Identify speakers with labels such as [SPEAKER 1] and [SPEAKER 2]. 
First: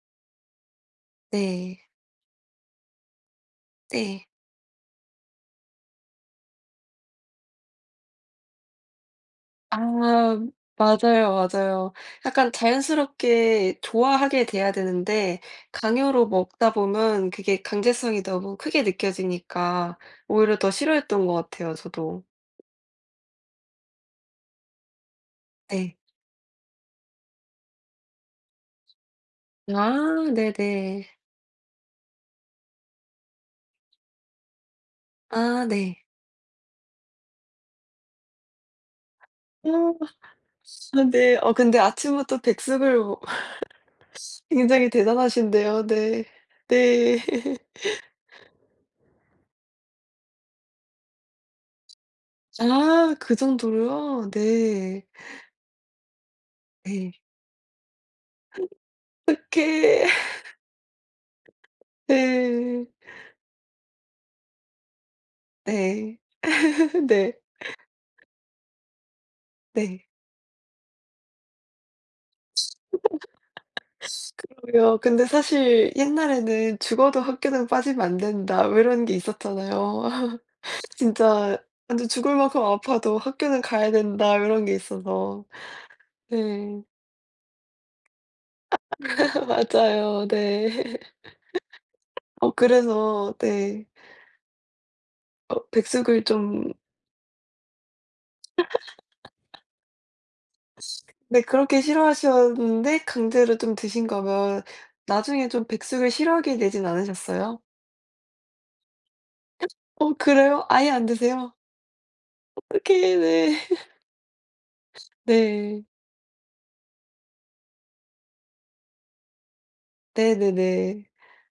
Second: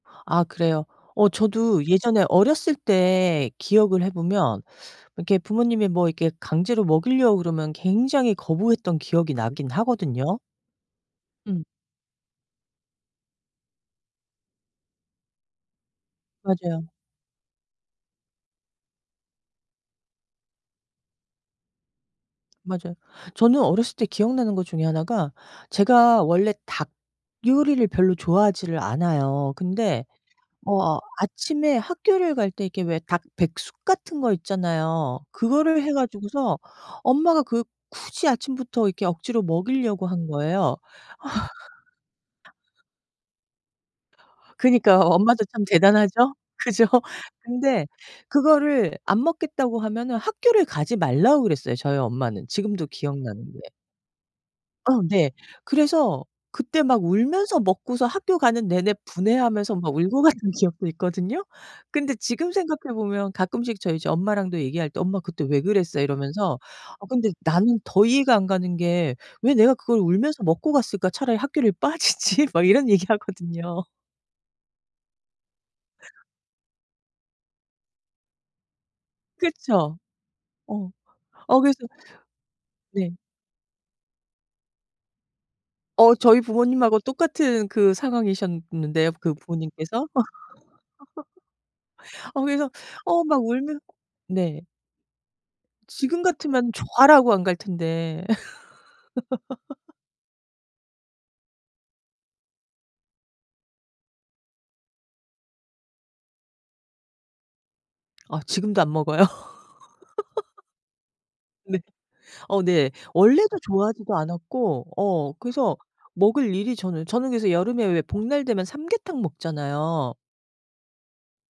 [SPEAKER 1] 아 그래요? 어
[SPEAKER 2] 네.
[SPEAKER 1] 저도 예전에 어렸을 때 기억을 해
[SPEAKER 2] 네.
[SPEAKER 1] 보면 이렇게 부모님이 뭐 이렇게 강제로 먹이려고 그러면 굉장히 거부했던 기억이 나긴
[SPEAKER 2] 아
[SPEAKER 1] 하거든요.
[SPEAKER 2] 맞아요,
[SPEAKER 1] 음.
[SPEAKER 2] 맞아요. 약간 자연스럽게 좋아하게 돼야 되는데 강요로 먹다
[SPEAKER 1] 맞아요.
[SPEAKER 2] 보면 그게 강제성이 너무 크게 느껴지니까 오히려 더 싫어했던 것 같아요, 저도.
[SPEAKER 1] 맞아요. 저는 어렸을 때 기억 나는 것 중에 하나가
[SPEAKER 2] 네.
[SPEAKER 1] 제가 원래 닭 요리를 별로 좋아하지를 않아요. 근데
[SPEAKER 2] 아.
[SPEAKER 1] 어
[SPEAKER 2] 네네.
[SPEAKER 1] 아침에 학교를 갈 때 이렇게 왜 닭백숙 같은 거 있잖아요.
[SPEAKER 2] 아
[SPEAKER 1] 그거를 해
[SPEAKER 2] 네.
[SPEAKER 1] 가지고서 엄마가 그 굳이 아침부터 억지로
[SPEAKER 2] 오.
[SPEAKER 1] 먹이려고
[SPEAKER 2] 아
[SPEAKER 1] 한 거예요.
[SPEAKER 2] 그런데 어 근데 아침부터 백숙을 뭐 굉장히
[SPEAKER 1] 그니까 엄마도 참
[SPEAKER 2] 대단하신데요? 네.
[SPEAKER 1] 대단하죠? 그죠?
[SPEAKER 2] 네.
[SPEAKER 1] 근데 그거를 안 먹겠다고 하면은 학교를 가지 말라고 그랬어요, 저희 엄마는. 지금도
[SPEAKER 2] 아. 그
[SPEAKER 1] 기억나는 게.
[SPEAKER 2] 정도로요?
[SPEAKER 1] 어
[SPEAKER 2] 네.
[SPEAKER 1] 네. 그래서 그때 막
[SPEAKER 2] 예.
[SPEAKER 1] 울면서 먹고서 학교 가는 내내 분해하면서 막
[SPEAKER 2] 어떡해.
[SPEAKER 1] 울고 갔던 기억도 있거든요. 근데 지금
[SPEAKER 2] 네.
[SPEAKER 1] 생각해 보면 가끔씩 저 이제 엄마랑도 얘기할 때 "엄마 그때 왜 그랬어?"
[SPEAKER 2] 네.
[SPEAKER 1] 이러면서 "어 근데
[SPEAKER 2] 네.
[SPEAKER 1] 나는 더 이해가 안 가는 게 왜 내가 그걸
[SPEAKER 2] 네.
[SPEAKER 1] 울면서 먹고 갔을까? 차라리 학교를 빠지지." 막 이런 얘기하거든요.
[SPEAKER 2] 그럼요. 근데 사실 옛날에는 "죽어도 학교는 빠지면 안 된다." 뭐 이런 게
[SPEAKER 1] 그쵸.
[SPEAKER 2] 있었잖아요.
[SPEAKER 1] 어
[SPEAKER 2] 진짜
[SPEAKER 1] 어 그래서
[SPEAKER 2] 완전 "죽을 만큼
[SPEAKER 1] 네.
[SPEAKER 2] 아파도 학교는 가야 된다." 이런 게 있어서.
[SPEAKER 1] 어 저희 부모님
[SPEAKER 2] 네.
[SPEAKER 1] 하고 똑같은 그 상황이셨는데요, 그 부모님께서.
[SPEAKER 2] 맞아요. 네.
[SPEAKER 1] 어
[SPEAKER 2] 어
[SPEAKER 1] 그래서 어
[SPEAKER 2] 그래서
[SPEAKER 1] 막 울면
[SPEAKER 2] 네.
[SPEAKER 1] 네.
[SPEAKER 2] 어
[SPEAKER 1] 지금
[SPEAKER 2] 백숙을
[SPEAKER 1] 같으면
[SPEAKER 2] 좀
[SPEAKER 1] 좋아라고 안 갈 텐데.
[SPEAKER 2] 네. 그렇게 싫어하셨는데 강제로 좀 드신 거면 나중에 좀 백숙을 싫어하게 되진 않으셨어요?
[SPEAKER 1] 아 지금도 안 먹어요?
[SPEAKER 2] 어 그래요? 아예 안 드세요?
[SPEAKER 1] 네. 어 네.
[SPEAKER 2] 어떡해.
[SPEAKER 1] 원래도
[SPEAKER 2] 네.
[SPEAKER 1] 좋아하지도 않았고 어 그래서
[SPEAKER 2] 네.
[SPEAKER 1] 먹을 일이 저는 저는 그래서 여름에 왜 복날 되면 삼계탕 먹잖아요.
[SPEAKER 2] 네네네.